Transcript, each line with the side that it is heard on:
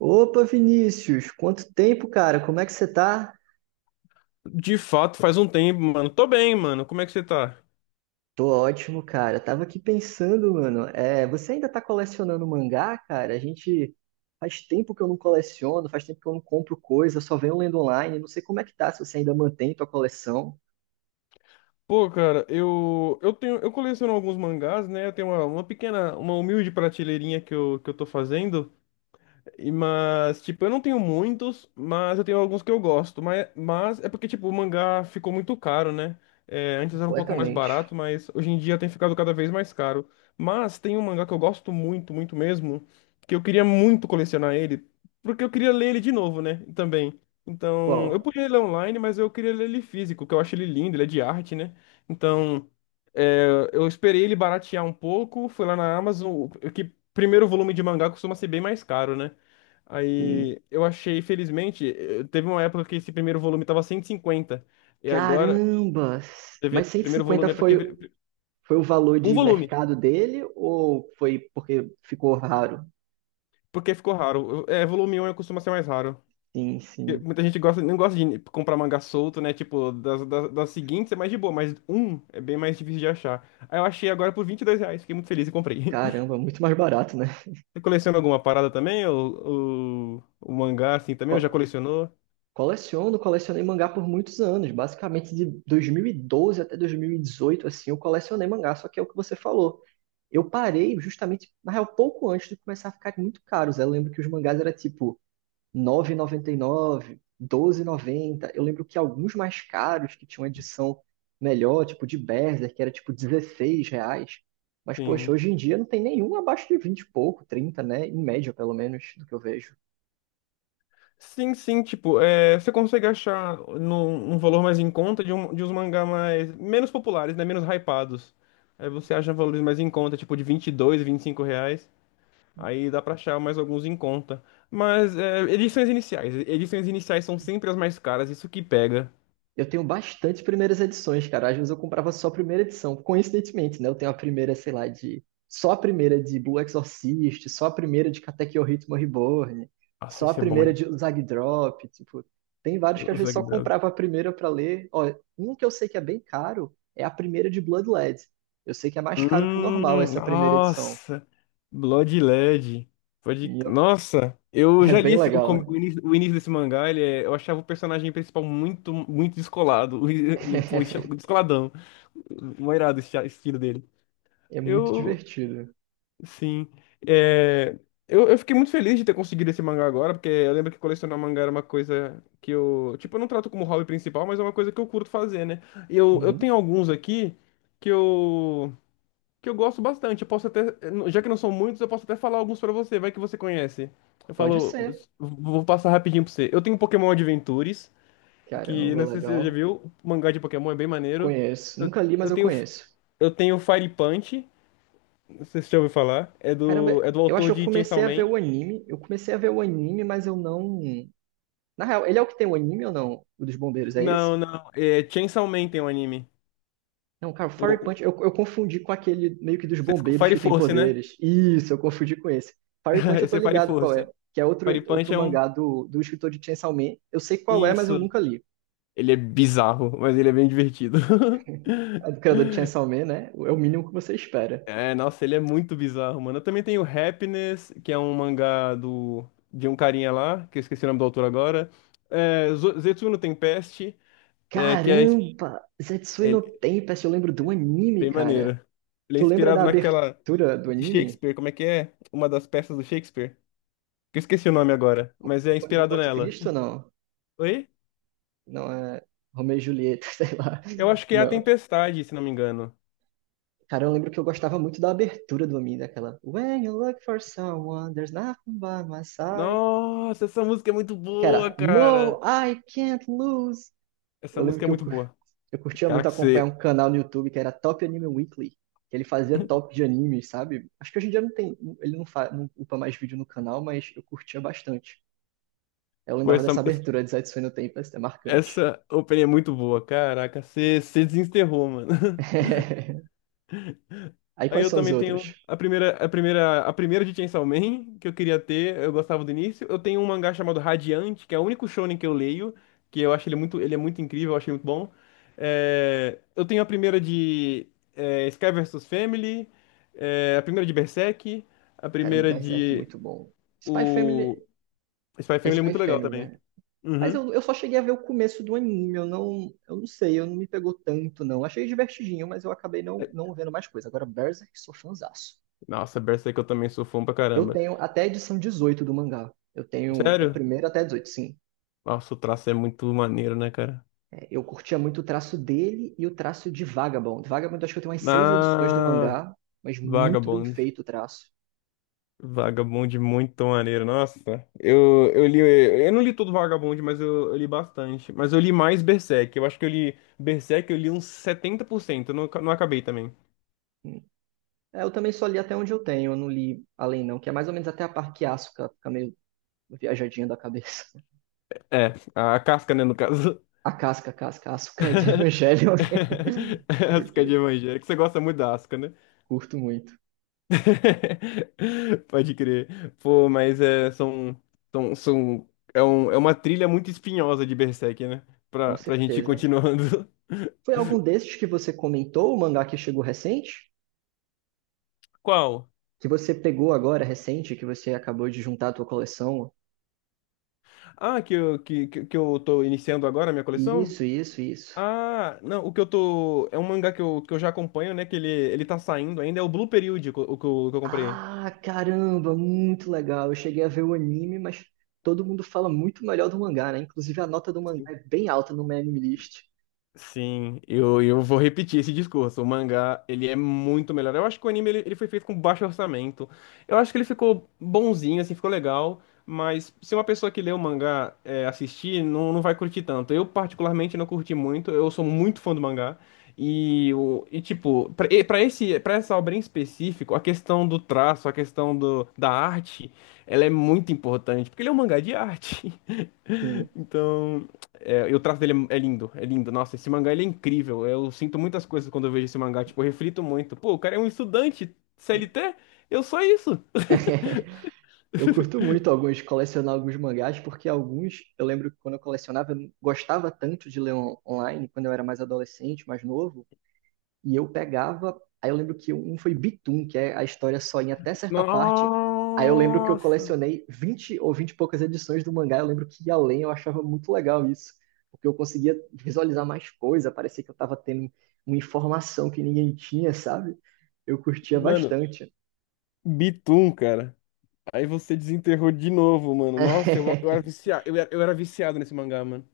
right: Opa, Vinícius, quanto tempo, cara? Como é que você tá?
left: De fato, faz um tempo, mano. Tô bem, mano. Como é que você tá?
right: Tô ótimo, cara. Tava aqui pensando, mano. É, você ainda tá colecionando mangá, cara? A gente faz tempo que eu não coleciono, faz tempo que eu não compro coisa, só venho lendo online. Não sei como é que tá, se você ainda mantém tua coleção
left: Pô, cara, eu coleciono alguns mangás, né? Eu tenho uma pequena, uma humilde prateleirinha que eu tô fazendo. Mas, tipo, eu não tenho muitos, mas eu tenho alguns que eu gosto. Mas é porque, tipo, o mangá ficou muito caro, né? É, antes era um pouco mais
right: completamente.
left: barato, mas hoje em dia tem ficado cada vez mais caro. Mas tem um mangá que eu gosto muito, muito mesmo, que eu queria muito colecionar ele, porque eu queria ler ele de novo, né? Também. Então, eu
right: Qual?
left: podia ler online, mas eu queria ler ele físico, que eu acho ele lindo, ele é de arte, né? Então, é, eu esperei ele baratear um pouco, fui lá na Amazon, que primeiro volume de mangá costuma ser bem mais caro, né?
right: Hum.
left: Aí eu achei, felizmente, teve uma época que esse primeiro volume tava 150 e agora,
right: Caramba!
left: teve
right: Mas
left: primeiro
right: 150
left: volume é porque.
right: foi, foi o valor
left: Um
right: de
left: volume,
right: mercado dele ou foi porque ficou raro?
left: porque ficou raro. É, volume 1 costuma ser mais raro.
right: Sim,
left: Porque
right: sim.
left: Muita gente gosta, não gosta de comprar mangá solto, né? Tipo, das seguintes é mais de boa, mas um é bem mais difícil de achar. Aí eu achei agora por R$ 22, fiquei muito feliz e comprei.
right: Caramba, muito mais barato, né?
left: Você coleciona alguma parada também? O mangá assim também? Ou já
right: Qual-
left: colecionou?
right: Coleciono, colecionei mangá por muitos anos, basicamente de 2012 até 2018, assim, eu colecionei mangá, só que é o que você falou. Eu parei justamente, na real, pouco antes de começar a ficar muito caros. Eu lembro que os mangás eram tipo 9,99, 12,90. Eu lembro que alguns mais caros, que tinham uma edição melhor, tipo de Berserk, que era tipo R$ 16. Mas, poxa,
left: Sim.
right: hoje em dia não tem nenhum abaixo de 20 e pouco, 30, né? Em média, pelo menos, do que eu vejo.
left: Sim, sim, tipo, é, você consegue achar um valor mais em conta de, um, de uns mangá mais, menos populares, né, menos hypados. Aí você acha valores mais em conta, tipo de 20, 22, 25 reais, aí dá pra achar mais alguns em conta. Mas é, edições iniciais são sempre as mais caras, isso que pega.
right: Eu tenho bastante primeiras edições, cara. Às vezes eu comprava só a primeira edição, coincidentemente, né? Eu tenho a primeira, sei lá, de. Só a primeira de Blue Exorcist, só a primeira de Katekyo Ritmo Reborn,
left: Nossa,
right: só a
left: esse é bom,
right: primeira
left: hein?
right: de Zag Drop. Tipo, tem vários que às
left: Os
right: vezes só comprava a primeira pra ler. Ó, um que eu sei que é bem caro é a primeira de Blood Led. Eu sei que é mais caro que o normal essa primeira edição.
left: Nossa, Blood Led. Pode...
right: E eu-
left: Nossa, eu
right: É
left: já li
right: bem legal, né?
left: o início desse mangá, eu achava o personagem principal muito, muito descolado. Ele, pô, descoladão. Moirado esse estilo dele.
right: É muito
left: Eu,
right: divertido.
left: sim. É, eu fiquei muito feliz de ter conseguido esse mangá agora, porque eu lembro que colecionar mangá era uma coisa que eu. Tipo, eu não trato como hobby principal, mas é uma coisa que eu curto fazer, né? E eu
right: Uhum.
left: tenho alguns aqui que eu que eu gosto bastante. Eu posso até, já que não são muitos, eu posso até falar alguns pra você, vai que você conhece. Eu
right: Pode
left: falo,
right: ser.
left: vou passar rapidinho pra você. Eu tenho Pokémon Adventures, que
right: Caramba,
left: não sei se você já
right: legal.
left: viu, o mangá de Pokémon é bem maneiro.
right: Conheço.
left: Eu,
right: Nunca li, mas
left: eu
right: eu
left: tenho
right: conheço.
left: eu tenho Fire Punch, não sei se você já ouviu falar,
right: Caramba,
left: é do
right: eu acho
left: autor
right: que eu
left: de Chainsaw
right: comecei a ver
left: Man.
right: o anime. Eu comecei a ver o anime, mas eu não. Na real, ele é o que tem o anime ou não? O dos bombeiros, é
left: Não,
right: esse?
left: não, é Chainsaw Man tem um anime.
right: Não, cara, o
left: O,
right: Fire
left: o-
right: Punch, eu confundi com aquele meio que dos bombeiros
left: Fire
right: que tem
left: Force, né?
right: poderes. Isso, eu confundi com esse. Fire Punch eu tô
left: Esse é Fire
right: ligado qual é,
left: Force.
right: que é outro,
left: Fire Punch
right: outro
left: é
right: mangá do escritor de Chainsaw Man. Eu sei qual é, mas eu
left: isso.
right: nunca li.
left: Ele é bizarro, mas ele é bem divertido.
right: É do criador de Chainsaw Man, né? É o mínimo que você espera.
left: É, nossa, ele é muito bizarro, mano. Eu também tenho Happiness, que é um mangá de um carinha lá, que eu esqueci o nome do autor agora. É, Zetsu tem Peste, é, que é,
right: Caramba! Zetsui no
left: ele-
right: Tempest, eu lembro do anime,
left: bem
right: cara.
left: maneiro. Ele é
right: Tu lembra
left: inspirado
right: da
left: naquela
right: abertura do
left: de
right: anime?
left: Shakespeare, como é que é? Uma das peças do Shakespeare. Que eu esqueci o nome agora, mas é
right: Conde de
left: inspirado
right: Monte
left: nela.
right: Cristo, não?
left: Oi?
right: Não é Romeu e Julieta, sei lá.
left: Eu acho que é A
right: Não.
left: Tempestade, se não me engano.
right: Cara, eu lembro que eu gostava muito da abertura do anime, daquela "When you look for someone, there's nothing by my side."
left: Nossa, essa música é muito
right: Que
left: boa,
right: era "No,
left: cara.
right: I can't lose."
left: Essa
right: Eu lembro
left: música é
right: que
left: muito boa.
right: eu curtia
left: Cara,
right: muito
left: que
right: acompanhar
left: você.
right: um canal no YouTube que era Top Anime Weekly. Que Ele fazia top de animes, sabe? Acho que hoje em dia não tem, ele não, fa, não upa mais vídeo no canal, mas eu curtia bastante. Eu
left: Pô,
right: lembrava
left: essa,
right: dessa abertura de Zetsu no Tempo, é marcante.
left: Essa open é muito boa, caraca, você desenterrou, mano.
right: Aí
left: Aí
right: quais
left: eu
right: são os
left: também tenho
right: outros?
left: a primeira de Chainsaw Man que eu queria ter, eu gostava do início. Eu tenho um mangá chamado Radiante, que é o único shonen que eu leio, que eu acho ele muito, ele é muito incrível, eu achei muito bom. É, eu tenho a primeira de é, Sky versus Family, é, a primeira de Berserk, a
right: Cara, um
left: primeira
right: Berserk
left: de
right: muito bom. Spy Family
left: o Spy
right: é
left: Family é
right: Spy
left: muito legal
right: Family,
left: também.
right: né? Mas
left: Uhum.
right: eu só cheguei a ver o começo do anime, eu não me pegou tanto, não. Achei divertidinho, mas eu acabei
left: É,
right: não vendo mais coisa. Agora, Berserk, sou fãzaço.
left: nossa, Berserk eu também sou fã pra
right: Eu
left: caramba.
right: tenho até a edição 18 do mangá. Eu tenho da
left: Sério?
right: primeira até a 18, sim.
left: Nossa, o traço é muito maneiro, né, cara?
right: É, eu curtia muito o traço dele e o traço de Vagabond. Vagabond, eu acho que eu tenho umas 6 edições do
left: Ah,
right: mangá, mas muito bem
left: Vagabond.
right: feito o traço.
left: Vagabond muito maneiro. Nossa, eu li. Eu não li todo Vagabond, mas eu li bastante. Mas eu li mais Berserk. Eu acho que eu li Berserk, eu li uns 70%. Eu não, não acabei também.
right: É, eu também só li até onde eu tenho, eu não li além não, que é mais ou menos até a parte que Asuka fica meio viajadinha da cabeça.
left: É, a casca, né, no caso.
right: A casca, Asuka de Evangelho.
left: Asca de evangélico. Você gosta muito da Asca, né?
right: Curto muito,
left: Pode crer. Pô, mas é, são, são, é, um, é uma trilha muito espinhosa de Berserk, né?
right: com
left: Pra gente ir
right: certeza.
left: continuando.
right: Foi algum desses que você comentou, o mangá que chegou recente?
left: Qual?
right: Que você pegou agora, recente, que você acabou de juntar à tua coleção?
left: Ah, que eu, que eu tô iniciando agora a minha coleção?
right: Isso.
left: Ah, não, o que eu tô. É um mangá que eu já acompanho, né? Que ele tá saindo ainda, é o Blue Period, que eu comprei.
right: Ah, caramba, muito legal. Eu cheguei a ver o anime, mas todo mundo fala muito melhor do mangá, né? Inclusive a nota do mangá é bem alta no My Anime List.
left: Sim, eu vou repetir esse discurso. O mangá, ele é muito melhor. Eu acho que o anime, ele foi feito com baixo orçamento. Eu acho que ele ficou bonzinho, assim, ficou legal. Mas se uma pessoa que lê o mangá é, assistir, não, não vai curtir tanto. Eu, particularmente, não curti muito. Eu sou muito fã do mangá. E, o, e tipo, pra, e pra esse, pra essa obra em específico, a questão do traço, a questão do, da arte, ela é muito importante. Porque ele é um mangá de arte.
right: Sim.
left: Então, é, e o traço dele é lindo, é lindo. Nossa, esse mangá ele é incrível. Eu sinto muitas coisas quando eu vejo esse mangá, tipo, eu reflito muito. Pô, o cara é um estudante C L
right: É.
left: T Eu sou isso.
right: Eu curto muito alguns colecionar alguns mangás, porque alguns eu lembro que quando eu colecionava, eu não gostava tanto de ler online, quando eu era mais adolescente, mais novo, e eu pegava. Aí eu lembro que um foi Bitum, que é a história só em até certa parte. Aí eu lembro que eu
left: Nossa!
right: colecionei 20 ou 20 e poucas edições do mangá. Eu lembro que ia além, eu achava muito legal isso, porque eu conseguia visualizar mais coisa, parecia que eu estava tendo uma informação que ninguém tinha, sabe? Eu curtia
left: Mano,
right: bastante.
left: Bitum, cara. Aí você desenterrou de novo, mano. Nossa, eu era viciado nesse mangá, mano.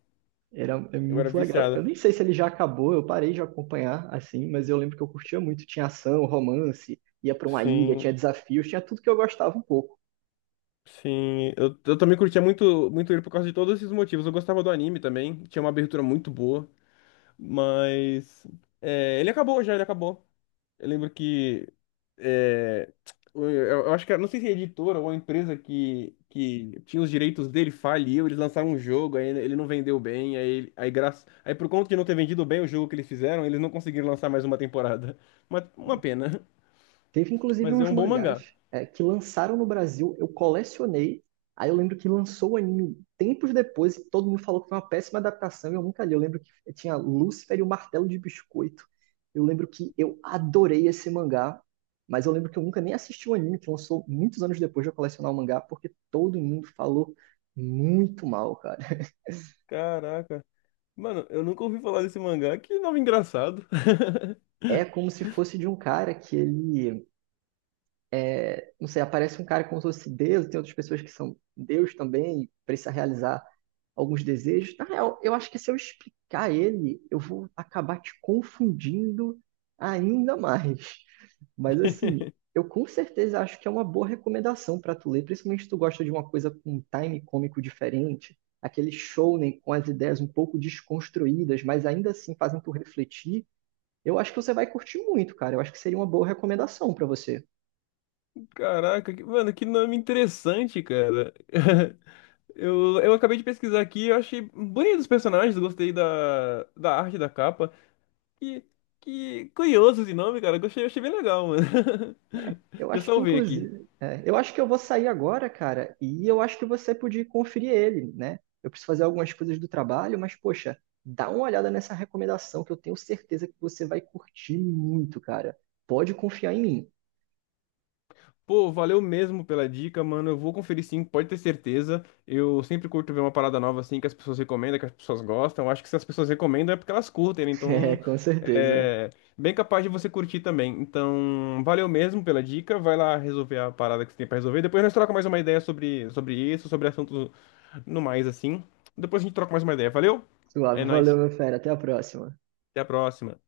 right: Era é
left: Eu era
right: muito legal. Eu
left: viciado.
right: nem sei se ele já acabou, eu parei de acompanhar assim, mas eu lembro que eu curtia muito. Tinha ação, romance, ia pra uma ilha, tinha
left: Sim,
right: desafios, tinha tudo que eu gostava um pouco.
left: sim. Eu também curtia muito, muito ele por causa de todos esses motivos. Eu gostava do anime também. Tinha uma abertura muito boa. Mas é, ele acabou já, ele acabou. Eu lembro que é, eu acho não sei se a editora ou a empresa que tinha os direitos dele faliu, eles lançaram um jogo, aí ele não vendeu bem, aí, graça, aí por conta de não ter vendido bem o jogo que eles fizeram, eles não conseguiram lançar mais uma temporada. Uma pena,
right: Teve inclusive
left: mas é
right: uns
left: um bom
right: mangás
left: mangá.
right: é, que lançaram no Brasil, eu colecionei. Aí eu lembro que lançou o anime tempos depois e todo mundo falou que foi uma péssima adaptação e eu nunca li. Eu lembro que tinha Lúcifer e o Martelo de Biscoito. Eu lembro que eu adorei esse mangá, mas eu lembro que eu nunca nem assisti o anime que lançou muitos anos depois de eu colecionar o mangá, porque todo mundo falou muito mal, cara.
left: Caraca. Mano, eu nunca ouvi falar desse mangá, que nome engraçado.
right: É como se fosse de um cara que ele não sei, aparece um cara como se fosse Deus, tem outras pessoas que são Deus também, e precisa realizar alguns desejos. Na real, eu acho que se eu explicar ele, eu vou acabar te confundindo ainda mais. Mas assim, eu com certeza acho que é uma boa recomendação para tu ler, principalmente se tu gosta de uma coisa com um time cômico diferente, aquele shounen com as ideias um pouco desconstruídas, mas ainda assim fazem tu refletir. Eu acho que você vai curtir muito, cara. Eu acho que seria uma boa recomendação para você.
left: Caraca, mano, que nome interessante, cara. Eu acabei de pesquisar aqui, eu achei bonito os personagens, gostei da arte da capa. Que, que curioso esse nome, cara. Gostei, achei bem legal, mano.
right: Eu
left: Já
right: acho que,
left: salvei aqui.
right: inclusive, é, eu acho que eu vou sair agora, cara, e eu acho que você podia conferir ele, né? Eu preciso fazer algumas coisas do trabalho, mas, poxa, dá uma olhada nessa recomendação que eu tenho certeza que você vai curtir muito, cara. Pode confiar em mim.
left: Pô, valeu mesmo pela dica, mano. Eu vou conferir sim, pode ter certeza. Eu sempre curto ver uma parada nova assim que as pessoas recomendam, que as pessoas gostam. Eu acho que se as pessoas recomendam é porque elas curtem, né?
right: É,
left: Então
right: com certeza.
left: é bem capaz de você curtir também. Então, valeu mesmo pela dica. Vai lá resolver a parada que você tem pra resolver. Depois nós trocamos mais uma ideia sobre isso, sobre assuntos No mais, assim. Depois a gente troca mais uma ideia. Valeu? É
right: Suave, valeu,
left: nóis.
right: meu fera. Até a próxima.
left: Até a próxima.